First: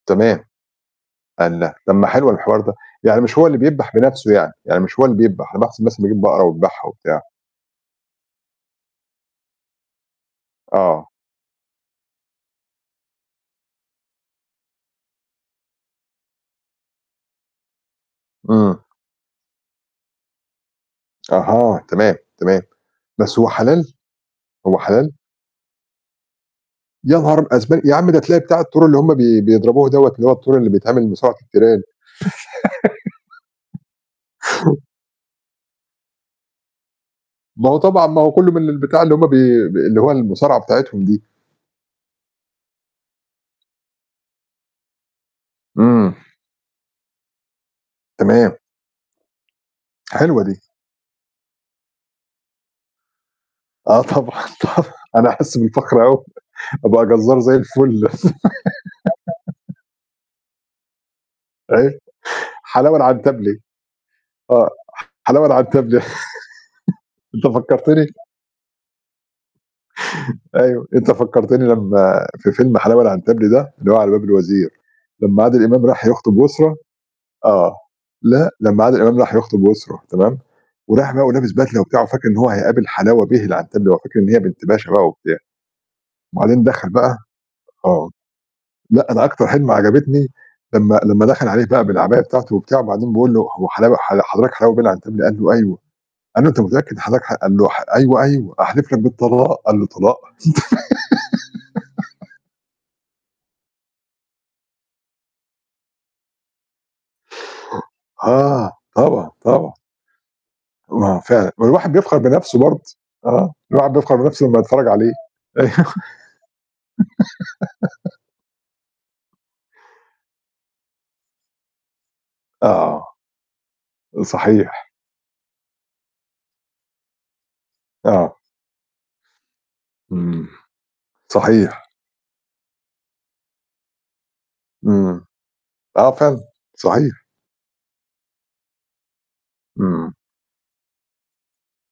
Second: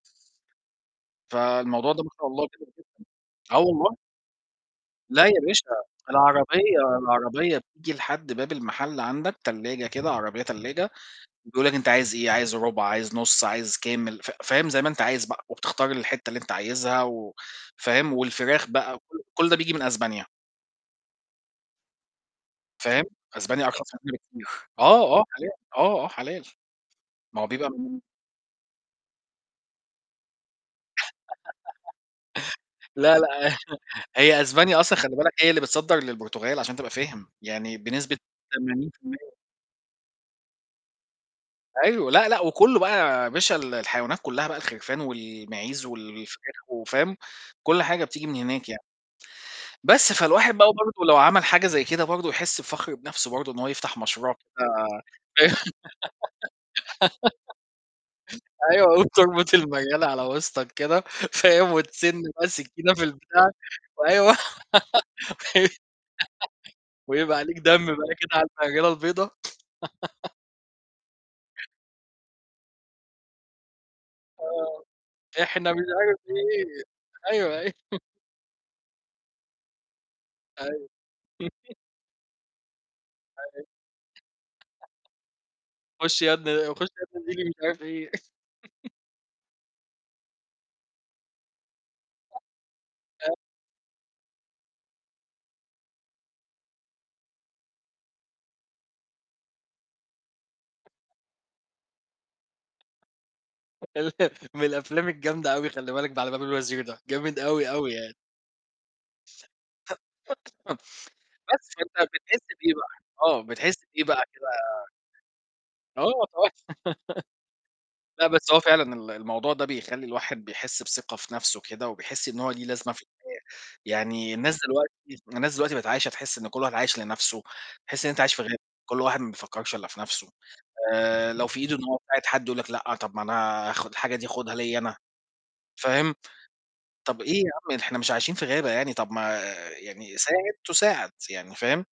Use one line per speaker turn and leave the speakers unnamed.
تمام. الله!
فالموضوع
طب
ده
ما
ما شاء
حلوة
الله
الحوار
كبير
ده،
جدًا.
يعني مش هو اللي
آه
بيدبح
والله.
بنَفْسه يعني، يعني مش هو اللي
لا يا
بيدبح، أنا
باشا،
باحسب مثلًا بيجيب بقرة
العربية
ويدبحها وبتاع.
العربية بتيجي لحد باب المحل عندك، تلاجة كده، عربية تلاجة،
آه.
بيقول لك: "أنت عايز إيه؟ عايز ربع؟ عايز نُص؟ عايز كامل؟" ف فاهم، زي ما أنت عايز بقى، وبتختار الحتّة اللي أنت عايزها و فاهم، والفراخ
امم.
بقى، كلّ كلّ ده بييجي من أسبانيا.
أها، تمام، تمام.
فاهم،
بس هو
أسبانيا
حلال؟
أرخص من هنا بكتير.
هو حلال؟
آه، آه، حلال. آه، آه، حلال.
يا نهار
ما
أب
هو بيبقى
أسب يا
[unintelligible]
عم ده تلاقي بتاع التور اللي هُم بي بيضربوه دوّة، اللي هو التور اللي بيتعمل مصارعة التيران.
لا، لأ، هي أسبانيا أصلًا خلّي بالك هي اللي بتصدّر للبرتغال عشان تبقى فاهم،
ما
يعني
هو طبعًا،
بنسبة
ما هو كلّه من
تمانين
البتاع
في
اللي هُم
المِيّة.
بي ب اللي هو المصارعة بتاعتهم دي.
أيوة، لا، لأ، وكلّه بقى يا باشا ال الحيوانات كلّها بقى الخرفان والمعيز
إمم.
والفراخ وفاهم، كلّ حاجة بتيجي من
تمام،
هناك يعني. بس،
حلوة
فالواحد
دي.
بقى برضو لو عمل حاجة زي كده برضو يحس بفخر بنَفْسه برضو إن هو يفتح
آه،
مشروع
طبعًا،
كده
طبعًا. أنا هاحس بالفخر أوي. أبقى جزّار زي الفل.
أيوه، وتربط المريَلة على وسطك كده، فاهم،
أيوة
وتسِن بقى سكينة
حلاوة
في البتاع،
العنتبلي،
وأيوه.
آه. حلاوة العنتبلي.
ويبقى
أنت
عليك دم
فكّرتني
بقى كده على المريَلة البيضا.
أيوه، أنت فكّرتني لمّا في فيلم حلاوة العنتبلي ده اللي هو على باب الوزير،
آه،
لمّا عادل
إحنا مش
إمام راح
عارف
يخطب يسرى
إيه. أيوه، أيوه.
آه. لأ، لمّا عادل إمام راح يخطب يسرى تمام،
أيوه.
ورايح بقى ولابس بدلة وبتاع وفاكر إن هو هيقابل حلاوة
[unintelligible]
بيه العنتبلي، هو فاكر إن هي بنت باشا بقى وبتاع،
خش يا ابني
وبعدين
خش
دخل
يا
بقى
ابني نادي لي مش عارف
آه.
إيه.
لأ، أنا أكتر حتّة عجبتني لمّا لمّا دخل عليه بقى بالعباية بتاعته وبتاع، وبعدين بيقول
[unintelligible]
له: "هو حلاوة ح حضرتك حلاوة بيه العنتبلي؟" قال له: "أيوه." قال له: "أنت متأكد حضرتك حض ح" قال له: "ح أيوه، أيوه. أحلف لك بالطلاق." قال له: "طلاق؟!".
من الأفلام الجامدة أوي خلّي بالك ب على باب الوزير ده، جامد أوي، أوي يعني.
آه، طبعًا، طبعًا. ما هو فعلًا، ما
بس
الواحد
فأنت
بيفخر
بتحس
بنَفْسه
بإيه
برضو.
بقى؟ آه،
آه،
بتحس
الواحد
بإيه
بيفخر
بقى
بنَفْسه
كده
لمّا يتفرّج عليه. أيوة
آه، طب لا بس هو فعلًا ال الموضوع ده بيخلّي الواحد بيحس بثقة في نَفْسه كده، وبيحس إن هو ليه لازمة في
آه،
الحياة، يعني الناس
صحيح.
دلوقتي الناس دلوقتي بقِت عايشة، تحس إن كلّ واحد عايش لنَفْسه، تحس إن أنت عايش
آه.
في غابة، كلّ واحد ما بيفكّرش إلا في نَفْسه،
إمم،
آآ لو في إيده
صحيح.
إن هو يساعد حد يقول لك: "لأ، طب ما أنا آخُد الحاجة دي آخُدها ليّا أنا"
إمم، آه
فاهم،
فعلًا،
طب
صحيح.
إيه يا عم، إحنا مش عايشين في غابة يعني، طب ما
إمم.
يعني ساعد تُساعَد يعني، فاهم؟